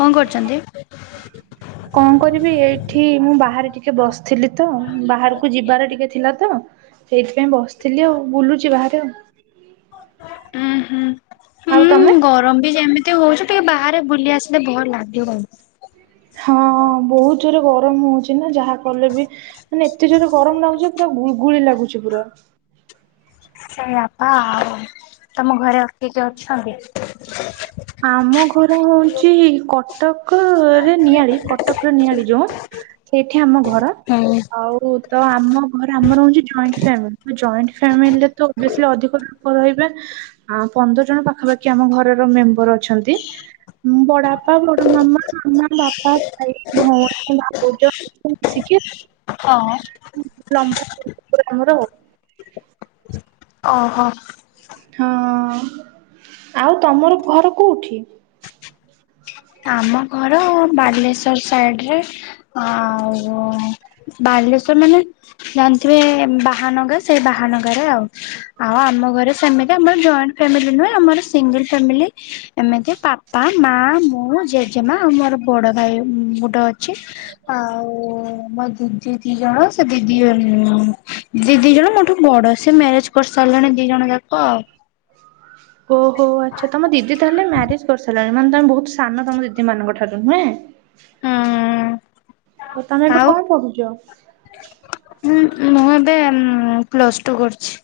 କଣ କରୁଛନ୍ତି? [inaudible] କଣ କରିବି ଏଇଠି ମୁଁ ବାହାରେ ଟିକେ ବସିଥିଲି ତ ବାହାରକୁ ଯିବାର ଟିକେ ଥିଲା ତ। ସେଇଥିପାଇଁ ବସିଥିଲି ଆଉ ବୁଲୁଛି ବାହାରେ ଆଉ। ଉୁଁ ହୁଁ ଆଉ ହୁଁ ତମେ? ଗରମ ବି ଯେମି ତି ହଉଛି ଟିକେ ବାହାରେ ବୁଲି ଆସିଲେ ଭଲ ଲାଗିବ ତ ହଁ ବହୁତ ଜୋରରେ ଗରମ ହଉଛି ନା ଯାହା କଲେ ବି ମାନେ ଏତେ ଜୋରେ ଗରମ ଲାଗୁଛି ପୁରା ଗୁଳଗୁଳି ଲାଗୁଛି ପୁରା। ସେଇଆ ପା ଆଉ ତମ ଘରେ ଆଉ କିଏ କିଏ ଅଛନ୍ତି? ହ। [inaudible] ଆମ ଘର ହଉଛି କଟକରେ ନିଆଳି କଟକରେ ନିଆଳି ଯୋଉ ସେଇଠି ଆମ ଘର ମୁଁ। ଆଉ ତ ଆମ ଘର ଆମର ହଉଛି ଜଏଣ୍ଟ ଫ୍ୟାମିଲି, ତ ଜଏଣ୍ଟ ଫ୍ୟାମିଲିରେ ତ ଓବିୟସ୍ଲି ଅଧିକ ଲୋକ ରହିବେ। ଆ ପନ୍ଦର ଜଣ ପାଖାପାଖି, ଆମ ଘରର ମେମ୍ବର ଅଛନ୍ତି। ବଡଆପା, ବଡମାମା, ମାମା, ବାପା, ଭାଇ, ଭଉଣୀ, ଭାଉଜ ସବୁ ମିଶିକି। ହଁ। ଲମ୍ବା [unintelligible] ଅହ। ହଁ-ଅ-ଅ-ଅ, ଆଉ ତମର ଘର କୋଉଠି? ଆମ ଘର ବାଲେଶ୍ୱର ସାଇଡ଼ରେ। ଆଉ ବାଲେଶ୍ଵର ମାନେ ଜାଣିଥିବେ ବାହାନଗା, ସେଇ ବାହାନଗାରେ ଆଉ। ଆଉ ଆମ ଘରେ ସେମିତି ଆମର ଜଏଣ୍ଟ ଫ୍ୟାମିଲି ନୁହେଁ, ଆମର ସିଙ୍ଗିଲ୍ ଫ୍ୟାମିଲି, ଏମିତି। ବାପା, ମା, ମୁଁ, ଜେଜେମା ଆଉ ମୋର ବଡ଼ ଭାଇ ଗୋଟେ ଅ ଛି, ଆଉ ମୋ ଦିଦି ଦି ଜଣ, ସେ ଦିଦି ଉଁ -ଉଁ ଦି ଦି ଜଣ ମୋ ଠୁ ବଡ, ସେ ମ୍ୟାରେଜ୍‌ କରିସାରିଲେଣି, ଦି ଜଣ ଯାକ ଆଉ। [inaudible] ଓହୋ, ଆଚ୍ଛା, ତମ ଦିଦି ତାହେଲେ ମ୍ୟାରେଜ୍ କରିସାରିଲେଣି। ମାନେ, ତମେ ବହୁତ ସାନ ତମ ଦିଦିମାନଙ୍କ ଠାରୁ, ନୁହେଁ? ହୁଁ ବର୍ତ୍ତମାନ ଏବେ କଣ ପଢ଼ୁଛ? ହୁଁ, ମୁଁ ଏବେ ପ୍ଲସ୍‌ ଟୁ କରୁଛି।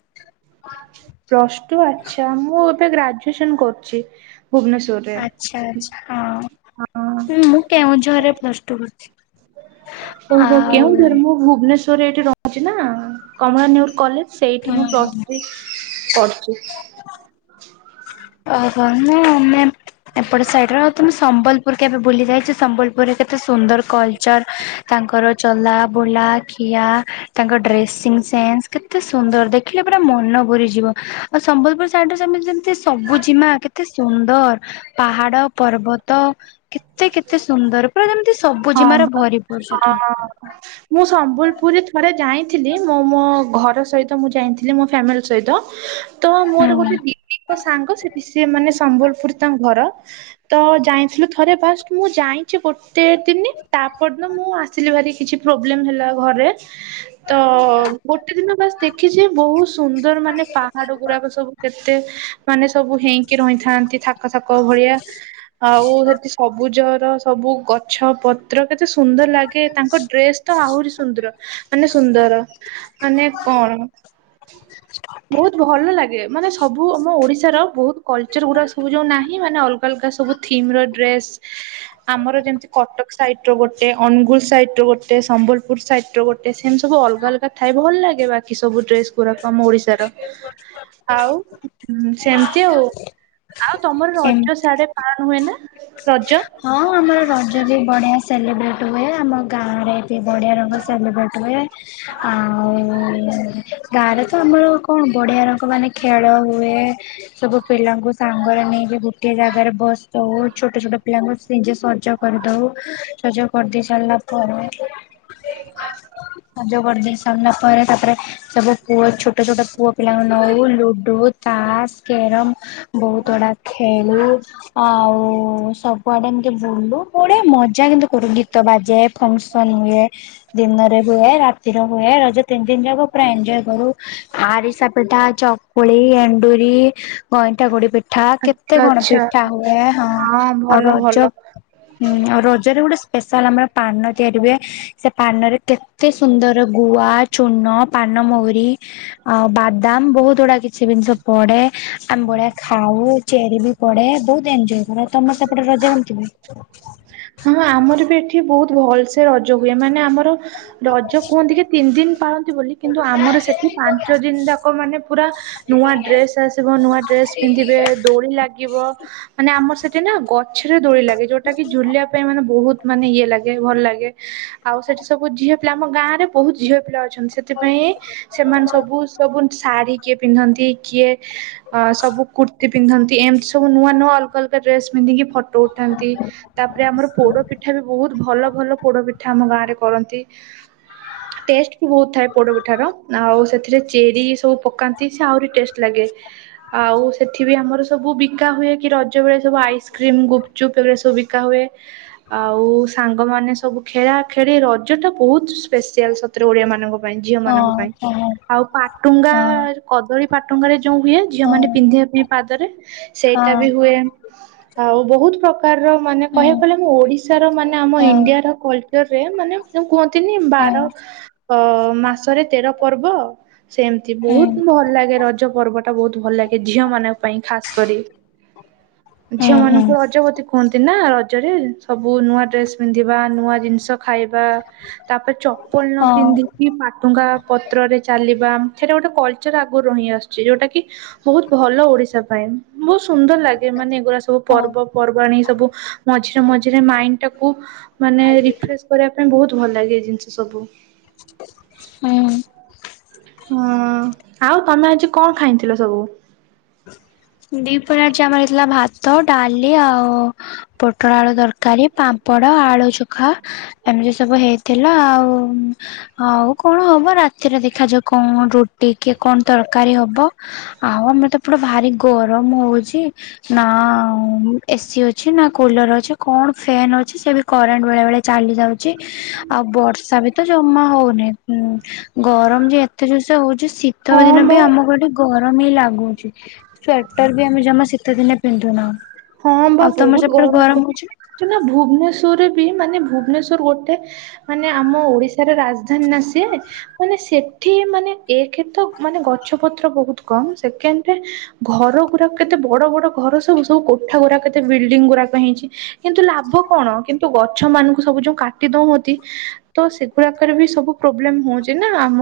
Plus two. ଆଚ୍ଛା, ମୁଁ ଏବେ ଗ୍ରାଜୁଏସନ୍‌ କରୁଛି ଭୁବନେଶ୍ଵର। ଆଚ୍ଛା, ଆଚ୍ଛା, ହଁ, ମୁଁ କେଉଁଝରରେ ପ୍ଲସ୍‌ଟୁ କରୁଛିି। ଓହୋ, କେଉଁଝର। ମୁଁ ଭୁବନେଶ୍ୱରରେ ଏଇଠି ରହୁଛି ନା, କମଳା ନେହୁରୁ କଲେଜ ସେଇଠି ମୁଁ ପ୍ଲସ୍‌ ହୁଁ ଥ୍ରୀ କରୁଛି। ଓହୋ, ମୁଁ ମେମ୍ ଏପଟ ସାଇଟ୍ ର, ତ ମୁଁ ସମ୍ବଲ ପୁର କେବେ ବୁଲିଯାଇଛୁ? ସମ୍ବଲପୁରରେ କେତେ ସୁନ୍ଦର କଲଚର୍, ତାଙ୍କର ଚଲା ବୁଲା ଖିଆ ତାଙ୍କ ଡ୍ରେସିଂ ସେନ୍ସ। କେତେ ସୁନ୍ଦର ଦେଖିଲେ ପୁରା ମନ ଭୁରିଯିବ, ଆଉ ସମ୍ବଲପୁର ସାଇଡ୍‌ରେ ସେମିତି ଯେମତି ସବୁଜିମା କେତେ ସୁନ୍ଦର। ପାହାଡ, ପର୍ବତ କେତେ କେତେ ସୁନ୍ଦର, ପୁରା ଯେମିତି ହଁ ସବୁଜିମାର ବା ଭରି। [unintelligible] [inaudible] ମୁଁ ସମ୍ବଲପୁରୀ ଥରେ ଯାଇଁ ଥିଲି। ମୋ ମୋ ଘର ସହିତ ମୁଁ ଯାଇଁଥିଲି, ମୋ ଫ୍ୟାମିଲି ସହିତ। ତ ମୋର ଗୋଟେ ହୁଁ ଦିଦିଙ୍କ ସାଙ୍ଗ, ସେଠି ସିଏ ମାନେ ସମ୍ବଲପୁର ତାଙ୍କ ଘର। ତ ଯାଇଁଥିଲୁ ଥରେ। ଫାଷ୍ଟ ମୁଁ ଯାଇଁଛି ଗୋଟେ ଦିନି, ତାପରଦିନ ମୁଁ ଆସିଲି ଭାରି କିଛି ପ୍ରୋବ୍ଲେମ୍ ହେଲା ଘରେ। ତ ଗୋଟେ ଦିନ ବାସ ଦେଖିଛି, ବହୁତ ସୁନ୍ଦର ମାନେ ପାହାଡ଼ ଗୁରାକ ସବୁ। କେତେ ମାନେ ସବୁ ହେଇଁକି ରହିଥାନ୍ତି, ଥାକ ଥାକ ଭଳିଆ। ଆଉ ସେଠି ସବୁଜର ସବୁ ଗଛପତ୍ର କେତେ ସୁନ୍ଦର ଲାଗେ, ତାଙ୍କ ଡ୍ରେସ୍ ତ ଆହୁରି ସୁନ୍ଦର, ମାନେ ସୁନ୍ଦର ମାନେ କଣ? ବହୁତ ଭଲ ଲାଗେ, ମାନେ ସବୁ ଆମ ଓଡ଼ିଶାର ବହୁତ କଲଚର୍ ଗୁଡ଼ାକ ସବୁ ଯୋଉ ନାହିଁ, ମାନେ ଅ ଅଲଗା ସବୁ ଥିମ୍ ର ଡ୍ରେସ। ଆମର ଯେମିତି କଟକ ସାଇଟ୍ ର ଗୋଟେ, ଅନୁଗୁଳ ସାଇଟ୍ ର ଗୋଟେ, ସମ୍ବଲପୁର ସାଇଟ୍ ର ଗୋଟେ, ସେମିତି ସବୁ ଅଲଗା ଅଲଗା ଥାଇ ଭଲ ଲାଗେ, ବାକି ସବୁ ଡ୍ରେସ ଗୁଡ଼ାକ ଆମ ଓଡିଶାର। [unintelligible] ଆଉ ସେମିତି ଆଉ, ଆଉ ତମର ସେମ ରଜ ସିଆଡେ ପାଳନ ହୁଏ ନା ରଜ? ହଁ ଆମର ରଜରେ ବଢିଆ ସେଲିବ୍ରେଟ୍ ହୁଏ, ଆମ ଗାଁ ରେ ବଢ଼ିଆ ରଙ୍ଗ ସେଲିବ୍ରେଟ୍ ହୁଏ, ଆଉ ଗାଁ ରେ ତ ଆମର କଣ ବଢିଆ ରଙ୍ଗ ମାନେ ଖେଳ ହୁଏ ସବୁ ପିଲାଙ୍କୁ ସାଙ୍ଗରେ ନେଇକି ଗୁଟିଏ ଜାଗାରେ ବସୁ ଛୋଟ ଛୋଟ ପିଲାଙ୍କୁ ନିଜେ ସଜ କରିଦଉ ସଜ କରିଦେଇ ସାରିଲା ପରେ ଯ କରିଦ ସନ [unintelligible] ପରେ ତାପରେ ସବୁ ପୁଅ ଛୋଟ ଛୋଟ ପୁଅ ପିଲାଙ୍କୁ ନୋଉ ଲୁଡୁ, ତାସ୍ କ୍ଯରାମ୍ ବହୁତ୍ ଗୁଡା ଖେଳୁ ଆଉ କୁଆଡେ ଏମିତି ବୁଲୁ ବଢିଆ ମଜା କିନ୍ତୁ କରୁ। ଗୀତ ବାଜେ ଫଙ୍କ୍ ସନ୍ ହୁଏ ଦିନରେ ହୁଏ ରା ସ୍ଥିର ହୁଏ ରଜ ତିନି ଦିନ ଯାକ ପୁରା ଏଞୟ କରୁ ଆରିସା ପିଠା, ଚକୁଳି, ଏଣ୍ଡୁରି, ଗଇଁଠା ଗୁଡି ପିଠ୍ ପିଠା କେତେ ଆଚ୍ଛା କଣ ଆଚ୍ଛା ପିଠା ହୁଏ, ହଁ। ଆଉ ଭଲ ରଜ ଭଲ। ଆଉ ରଜରେ ଗୋଟେ ସ୍ପେଶାଲ୍ ଆମର ପାନ ତିଆରି ହୁଏ ସେ ପାନରେ କେତେ ସୁନ୍ଦର ଗୁଆ, ଚୂନ, ପାନମହୁରି। ଆଉ ବାଦାମ୍ ବହୁତ୍ ଗୁଡା କିଛି ସେ ଜିନିଷ ପଡେ ଆମ୍ବଭଳିଆ ଖାଉ ଚେରି ବି ପଡେ ବହୁତ୍ ଏଞୟ କରୁତମେ ତ ସେଟା ରାଜା ହୁଅନ୍ତି ନି। ହଁ ଆମର ବି ଏଠି ବହୁତ୍ ଭଲ୍ ସେ ରଜ ହୁଏ ମାନେ ଆମର। ରଜ କୁହନ୍ତି କି ତିନି ଦିନ ପାଳନ୍ତି ବୋଲି କିନ୍ତୁ ଆମର ସେଠି ପାଞ୍ଚ ଦିନ ଯାକ ମାନେ ପୁରା ନୂଆ ଡ୍ରେସ୍ ଆସିବ ନୂଆ ଡ୍ରେସ୍ ପିନ୍ଧିବେ ଦୋଳି ଲାଗିବ ମାନେ ଆମର ସେଠ ସେଠି ନା ଗଛରେ ଦୋଳି ଲାଗେ ଯୋଉଟା କି ଝୁଲିଆ ବହୁତ୍ ମାନେ ଇଏ ଲାଗେ ଭଲ୍ ଲାଗେ ଆଉ ସେଠି ସବୁ ଝିଅ ପିଲା ଆମ ଗାଁ ରେ ବହୁତ୍ ଝିଅ ପିଲା ଅ ଛନ୍ତି ସେଥିପାଇଁ ସେମାନେ ସବୁ ସବୁ ଶାଢ଼ୀ କିଏ ପିନ୍ଧନ୍ତି କିଏ ହଁ ସବୁ କୁର୍ତ୍ତି ପିନ୍ଧନ୍ତି ଏମିତି ସବୁ ନୂଆ ନୂଆ ଅଲଗା ଅଲଗା ଡ୍ରେସ୍ ପନ୍ଧିକି ଫଟ୍ ଦୋଉଥାନ୍ତି ତାପରେ ଆମର ପୋଡ ପିଠ୍ ପିଠା ବି ବହୁତ୍ ଭଲ ଭଲ ପୋଡ ପିଠା ଆମ ଗାଁରେ କରନ୍ତି, ଟେଷ୍ଟ୍ ବହୁତ୍ ଥାଏ ପୋଡପିଠା ର ଆଉ ସେଥିରେ ଚେରି ସବୁ ପକାନ୍ତି ସେ ଆହୁରି ଟେଷ୍ଟ୍ ଲାଗେ। ଆଉ ସେଠି ବି ଆମର ସବୁ ବିକା ହୁଏ କି ରଜ ବେଳେ ସବୁ ଆଇସ୍କ୍ରିମ୍, ଗୁପଚୁପ୍ ଏଗୁରା ସବୁ ବିକା ହୁଏ। ହ। ଆଉ ସାଙ୍ଗମାନେ ସବୁ ଖେଳା ଖେଳି ରଜ ଟା ବହୁତ୍ ସ୍ପେସିଆଲ୍ ସତରେ ଓଡିଆ ମାନଙ୍କ ପାଇଁ ଝିଅ ହଁ ମାନଙ୍କ ପାଇଁ। ହଁ ଆଉ ପାଟୁଙ୍ଗା ହଁ କଦଳୀ ପାଟୁଙ୍ଗରେ ଯୋଉଁ ହୁଏ ଝିଅ ମାନେ ହଁ ପିନ୍ଧିବା ପାଇଁ ପାଦରେ। ସେଇଟା ହଁ ବି ହୁଏ, ଆଉ ବହୁତ୍ ପ୍ରକାରର ମା ହୁଁ କହିବାକୁ ଗଲେ ମୁଁ ଓଡିଶାର ମାନେ ଆମ ହଁ ଇଣ୍ଡିଆର କଲ୍ଚରରେ ମାନେ ଯୋଉ କୁହନ୍ତିନି ହଁ ବାର। ଅଁ ମାସରେ ତେର ପର୍ବ ସେମିତି ବହୁତ୍ ହୁଁ ଭଲ ଲାଗେ ରଜ ପର୍ବ। ବହୁତ୍ ଭଲ ଲାଗେ ଝିଅ ମାନଙ୍କ ପାଇଁ ଖାସ୍ କରି ଝିଅ ହୁଁ ହୁଁ ମାନଙ୍କୁ ରଜବତି କୁହନ୍ତି ନା ରଜରେ ସବୁ ନୂଆ ଡ୍ରେସ୍ ପିନ୍ଧିବା, ନୂଆ ଜିନିଷ ଖାଇବା ତାପରେ ଚପଲ୍ ନ ହଁ ପିନ୍ଧି କି ପାଟୁଙ୍ଗା ପତ୍ରରେ ଚାଲିବା ସେଟା ଗୋଟେ କଲଚର ଆଗରୁ ରହି ଆସୁଛି ଯୋଉଟା କି ବହୁତ୍ ଭଲ ଓଡିଶା ପାଇଁ ବହୁତ୍ ସୁନ୍ଦର ଲାଗେ ମାନେ ଏଗୁରା ସବୁ ହଁ ପର୍ବପର୍ବାଣୀ ସବୁ ମଝିରେ ମଝିରେ ମାଇଣ୍ଡ୍ ଟାକୁ ମାନେ ରେଫ୍ରେଶ କରିବା ପାଇଁ ବହୁତ୍ ଭଲ ଲାଗେ ଏ ଜିନିଷ ସବୁ। ହୁଁ। ହୁଁ ଆଉ ତମେ ଆଜି କଣ ଖାଇଥିଲ ସବୁ? ଦି ପହରେ ଆଜି ଆମର ହେଇଥିଲା ଭାତ ଡାଲି ଆଉ ପୋଟଳ ଆଳୁ ତରକାରୀ। ପାମ୍ପଡ ଆଳୁ ଚୋଖା ଏମିତି ସବୁ ହେଇଥିଲା ଆଉ। ଆଉ କଣ ହବ ରାତିରେ ଦେଖାଯାଉ କଣ ରୁଟି କି କଣ ତରକାରୀ ହବ। ଆଉ ଆମର ତ ଏପଟ ଭାରି ଗରମ ହଉଛି। ନା ଏସିି ଅଛି ନା କୁଲର ଅଛି କଣ ଫ୍ୟାନ୍ ଅଛି ସେ ବି କରେଣ୍ଟ ବେଳେ ବେଳେ ଚାଲି ଯାଉଛି ଆଉ ବର୍ଷା ବି ତ ଜମା ହଉନି। ହୁଁ ଗରମ ଯେ ଏତେ ଯୋରସେ ହଉଛି ଶୀତ ହଁ ଦିନ ବି ବା ଆମ ଘରଠି ଗରମ ହିଁ ଲାଗୁଛି ସ୍ଵେଟର ବି ଆମେ ଜମା ଶୀତେ ଦିନେ ପିନ୍ଧୁନାହୁଁ। ଆଉ ତମର ସେପଟରେ ଗରମ ହଉଛି? ଚନା ଭୁବନେଶ୍ଵରରେ ବି ମାନେ ଭୁବନେଶ୍ଵର ଗୋଟେ ମାନେ ଆମ ଓଡିଶାର ରାଜଧାନୀ ନା ସିଏ। ମାନେ ସେଠି ମାନେ ଏକରେତ ମାନେ ଗଛ ପତ୍ର ବହୁତ କମ ସେକେଣ୍ଡରେ ଘର ଗୁଡାକ କେତେ ବଡ ବଡ ଘର ସବୁ ସବୁ କୋଠା ଗୁଡାକ କେତେ ବିଲଡିଂ ଗୁଡାକ ହେଇଛି। କିନ୍ତୁ ଲାଭ କଣ କିନ୍ତୁ ଗଛ ମାନଙ୍କୁ ସବୁ ଯୋଉ କାଟି ଦଉଅନ୍ତି। ତ ସେଗୁଡାକରେ ବି ସବୁ ପ୍ରୋବଲେମ ହଉଛି ନା ଆମ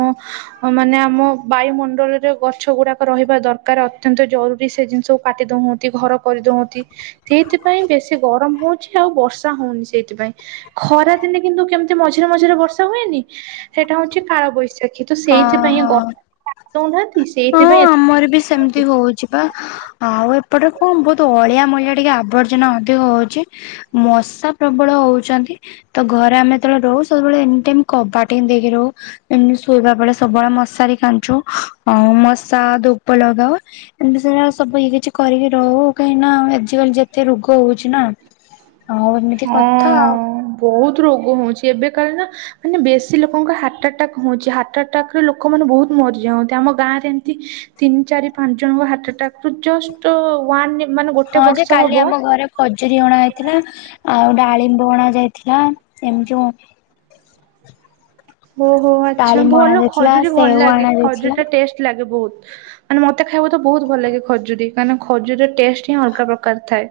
ଅ ମାନେ ଆମ ବାୟୁମଣ୍ଡଳରେ ଗଛ ଗୁଡାକ ରହିବା ଦରକାର ଅତ୍ୟନ୍ତ ଜରୁରୀ ସେ ଜିନିଷ କାଟି ଦଉଅନ୍ତି ଘର କରିଦୋଉ ତି ସେଇଥିପାଇଁ ବେଶୀ ଗରମ ହଉଛି ଆଉ ବର୍ଷା ହଉନି ସେଇଥିପାଇଁ। ଖରାଦିନେ କିନ୍ତୁ କେମିତି ମଝିରେ ମଝିରେ ବର୍ଷା ହୁଏନି ସେଇଟା ହେଉଛି କାଳବୈଶାଖୀ। ହଁ ହଁ ହଁ ସେଇଥିପାଇଁ ଏତେ ଆମର ବି ସେମିତି ହଉ ଯିବା ଆଉ ଏପଟେ କଣ ବହୁତ ଅଳିଆ ମୂଳିଆ ଟିକେ ଆବର୍ଜନା ଅଧିକ ହଉଛି। ମଶା ପ୍ରବଳ ହଉଛନ୍ତି। ତ ଘରେ ଆମେ ଯେତେବେଳେ ରହୁ ସବୁବେଳେ ଏନି ଟାଇମ୍ କବାଟ ହିଁ ଦେଇକି ରହୁ ଏମିତି ସୁ ଶୋଇବା ବେଳେ ସବୁବେଳେ ମଶାରି କାଞ୍ଚୁ ଆ ମଶା ଧୂପ ଲଗାଉ। ଏମତି ସେରା ସବୁ ଇଏ କିଛି କରିକି ରହୁ କାହିଁକି ନା ଆଜିକାଲି ଯେତେ ରୋଗ ହଉଛି ନା? ଆଉ ଏମିତି ହଁ କଥା ଆଉ। ବହୁତ ରୋଗ ହଉଛି ଏବେ କାଳେ ନା ମାନେ ବେଶୀ ଲୋକଙ୍କର ହାର୍ଟ ଆଟାକ୍ ହଉଛି ହାର୍ଟ ଆଟାକରେ ଲୋକମାନେେ ବହୁତ ମରିଯାଉନ୍ତି ଆମ ଗାଁ ରେ ଏମିତି ତିନି ଚାରି ପାଞ୍ଚ ଜଣଙ୍କ ହାର୍ଟ ଆଟାକ ରୁ ଜଷ୍ଟ ୱାନରେ ମାନେ ଗୋ ହଁ ଯେ କାଲି ଆମ ଘରେ ଖଜୁରୀ ଅଣା ଯାଇଥିଲା ଆଉ ଡାଳିମ୍ବ ଅଣା ଯାଇଥିଲା ଏମିତି ଯୋଉ [unintelligible] ଓହୋ ଆଚ୍ଛା ଡାଳିମ୍ବ ଅଣା ଭଲ ଯାଇଥିଲା ଖଜୁରୀ ଭଲ ସେଓ ଲାଗେ ଅଣା ଖଜୁରୀ ଯାଇଥିଲା। ଟା ଟେଷ୍ଟ ଲାଗେ ବହୁତ୍। ମାନେ ମତେ ଖାଇବା ତ ବହୁତ ଭଲ ଲାଗେ ଖଜୁରୀ କାହିଁକି ନା ଖଜୁରୀର ଟେଷ୍ଟ ହିଁ ଅଲଗା ପ୍ରକାର ଥାଏ।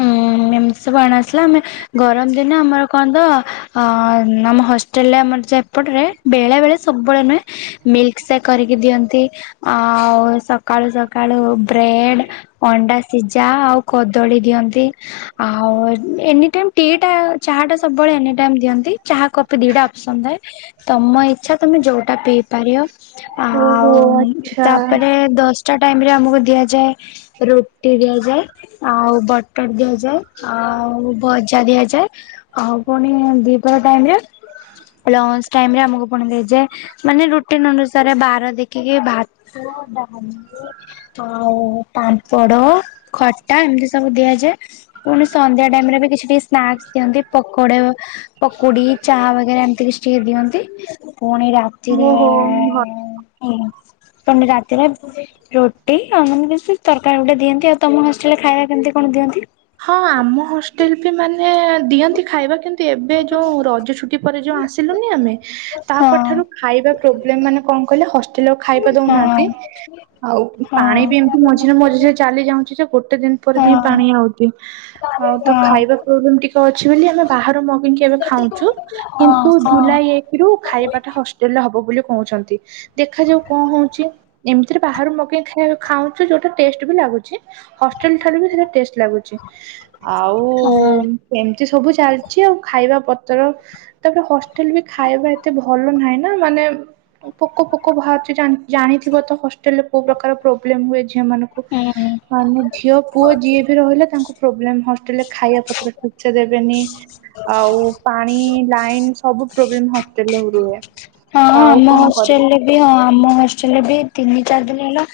ହୁଁ ଏମିତି ସବୁ ଆଣି ଆସିଲା ଆମେ ଗରମ ଦିନେ ଆମର କଣ ତ ଅ ଆମ ହଷ୍ଟେଲରେ ଆମର ସେପଟରେ ବେଳେ ବେଳେ ସବୁବେଳେ ନୁହେଁ ମିଲ୍କ ସେକ୍ କରିକି ଦିଅନ୍ତି। ଆଉ ସକାଳୁ ସକାଳୁ ବ୍ରେଡ ଅଣ୍ଡା ସିଝା ଆଉ କଦ ଦଳି ଦିଅନ୍ତି। ଆଉ ଏନି ଟାଇମ୍ ଟି ଚାହା ଟା ସବୁବେଳେ ଏନି ଟାଇମ୍ ଦିଅନ୍ତି ଚାହା କପି ଦିଟା ଅପପ୍ସନ୍ ଥାଏ। ତମ ଇଚ୍ଛା ତମେ ଯୋଉଟା ପିଇ ପାରିବ। ଆଉ ଓହୋ ଆଚ୍ଛା ତାପରେ ଦଶ ଟାଇମ ରେ ଆମକୁ ଦିଆଯାଏ ରୁଟି ଦିଆଯାଏ। ଆଉ ବଟର ଦିଆଯାଏ ଆଉ ଭଜା ଦିଆଯାଏ। ଆଉ ପୁଣି ଦୀପହର ଟାଇମ ରେ ହୁଁ ଲଞ୍ଚ ଟାଇମରେ ଆମକୁ ପୁଣି ଯେ, ମାନେ ରୁଟିନ୍ ଅନୁସାରେ ବାର ଦେଖ କିଏ, ଭାତ, ଡାଲି, ଆଉ ପାମ୍ପଡ଼ ଖଟ, ଏମିତି ସବୁ ଦିଆଯାଏ। ପୁଣି ସନ୍ଧ୍ୟା ଟାଇମ ରେ ବି କିଛି ଟିକ ସ୍ନାକ୍ସ ଦିଅନ୍ତି ପକୋଡ ପକୁଡି ଚା ବଗେରା ଏମିତି କିଛି ଟିକେ ଦିଅନ୍ତି। ପୁଣି ରାତିରେ ଓହୋ ଭଲ। ଓ ତ ରାତିରେ ରୁଟି ଆଉ ମାନେ ବେଶ ତରକାରୀ ଗୁଟେ ଦିଅନ୍ତି। ଆଉ ତମ ହଷ୍ଟେଲରେ ଖାଇବା କେମିତି କଣ ଦିଅନ୍ତି? ହଁ ଆମ ହୋଷ୍ଟେଲ ବି ମାନେ ଦିଅନ୍ତି ଖାଇବା କିନ୍ତୁ ଏ ଏବେ ଯୋଉ ରଜ ଛୁଟି ପରେ ଯୋଉ ଆସିଲୁନି ଆମେ, ତାପରଠାରୁ ହଁ ଖାଇବା ପ୍ରୋବ୍ଲେମ୍ ମାନେ କଣ କହିଲ? ହ ହଷ୍ଟେଲରେ ଖାଇବା ହଁ ଦଉନାହାନ୍ତି। ଆଉ ହଁ ପାଣି ବି ଏମତି ମଝିରେ ମଝିରେ ଚାଲି ଯାଉ ଉଚି। ଗୋଟେ ଦିନ ପରେ ଯାଇ ହଁ। ପାଣି ଆଉଚି। ତ ହଁ ଖାଇବା ପ୍ଲେବେମ୍ ଟିକେ ଅଛି ବୋଲି ବାହରୁ ମଗେଇକି ଏବେ ଖାଉଛୁ। ହଁ କିନ୍ତୁ ଜୁଲାଇ ହଁ ଏକ ରୁ ଖାଇବାଟା ହଷ୍ଟେଲ ରେ ହବ ବୋଲି କହୁଛନ୍ତି। ଦେଖା ଯାଉ କଣ ହଉଛି ଏମିତିରେ ବାହାରୁ ମଗେଇକି ଖାଉଛୁ ଯୋଉଟା ଟେଷ୍ଟ ବି ଲାଗୁଛି। ହଷ୍ଟେଲ ଠାରୁ ବି ସେଟା ଟେଷ୍ଟ ଲାଗୁଛି। ଆଉ ଏମିତି ସବୁ ଚାଲିଛି ଆଉ। ଖାଇବା ପତର ତାପରେ ହଷ୍ଟେଲ ବି ଖାଇବା ଏତେ ଭଲ ନାହିଁ ନା ମାନେ ପୋକ ପୋକ ବାହାରୁଛି ଜାଣିଥିବ ତ ହଷ୍ଟେଲ ରେ କୋଉ ପ୍ରକାର ପ୍ରୋବ୍ଲେମ ହୁଏ ଝିଅ ମାନଙ୍କୁ। ହଁ ମାନେ ଝିଅ, ପୁଅ ଯିଏ ବି ରହିଲା ତାଙ୍କୁ ପ୍ରୋବ୍ଲେମ୍। ହଷ୍ଟେଲ ରେ ଖାଇବା ପତ୍ର ଠିକ୍ ସେ ଦେବେନି। ଆଉ ପାଣି ଲାଇନ୍ ସବୁ ପ୍ରୋବ୍ଲେମ୍ ହଷ୍ଟେଲ୍ ରେ ରୁହେ। ଆଉ ଆମ କଣ କରିବି ହଷ୍ଟେଲ ରେ ବି ହଁ ଆମ ହଷ୍ଟେଲରେ ବି ତିନି ଚାରି ଦିନ ହେଲା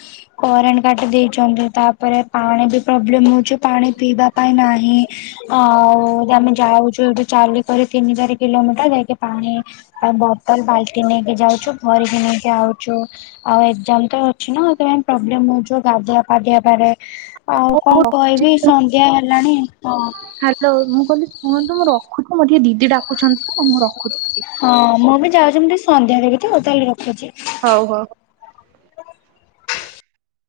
କରେଣ୍ଟ କାଟି ଦେଇଛନ୍ତି। ତାପରେ ପାଣି ବି ପ୍ରୋବ୍ଲେମ୍ ହଉଛି ପାଣି ପିଇବା ପାଇଁ ନାହିଁ। ଆଉ ଆମେ ଯାଉଛୁ ଏଠି ଚାଲି କରିରି ତିନି ଚାରି କିଲୋମିଟର ଯାଇକି ପାଣି ଆଉ ବୋତଲ ବାଲ୍ଟି ନେଇକି ଯାଉଛୁ ଭରିକି ନେଇକି ଆଉଚୁ। ଆଉ ଏକଜାମ ତ ଅଛି ନା ସେଥିପାଇଁ ପ୍ରୋବ୍ଲେମ ହଉଛି ଗାଧୁଆ ପାଧୁଆ ପରେ ଆଉ ମୁଁ କଣ ରଖୁଛି କହିବି ସନ୍ଧ୍ୟା ହେଲାଣି ହଁ। ହାଲୋ ମୁଁ କହିଲି ଶୁଣନ୍ତୁ ମୁଁ ରଖୁଛି ମୋ ଟିକେ ଦିଦି ଡାକୁଛନ୍ତି ତ ମୁଁ ରଖୁଛି। ହଁ ମୁଁ ବି ଯାଉଛି ମୁଁ ଟିକେ ସନ୍ଧ୍ୟା ଦେବି ତ ତାହାଲେ ରଖୁଛି। ହଉ, ହଉ।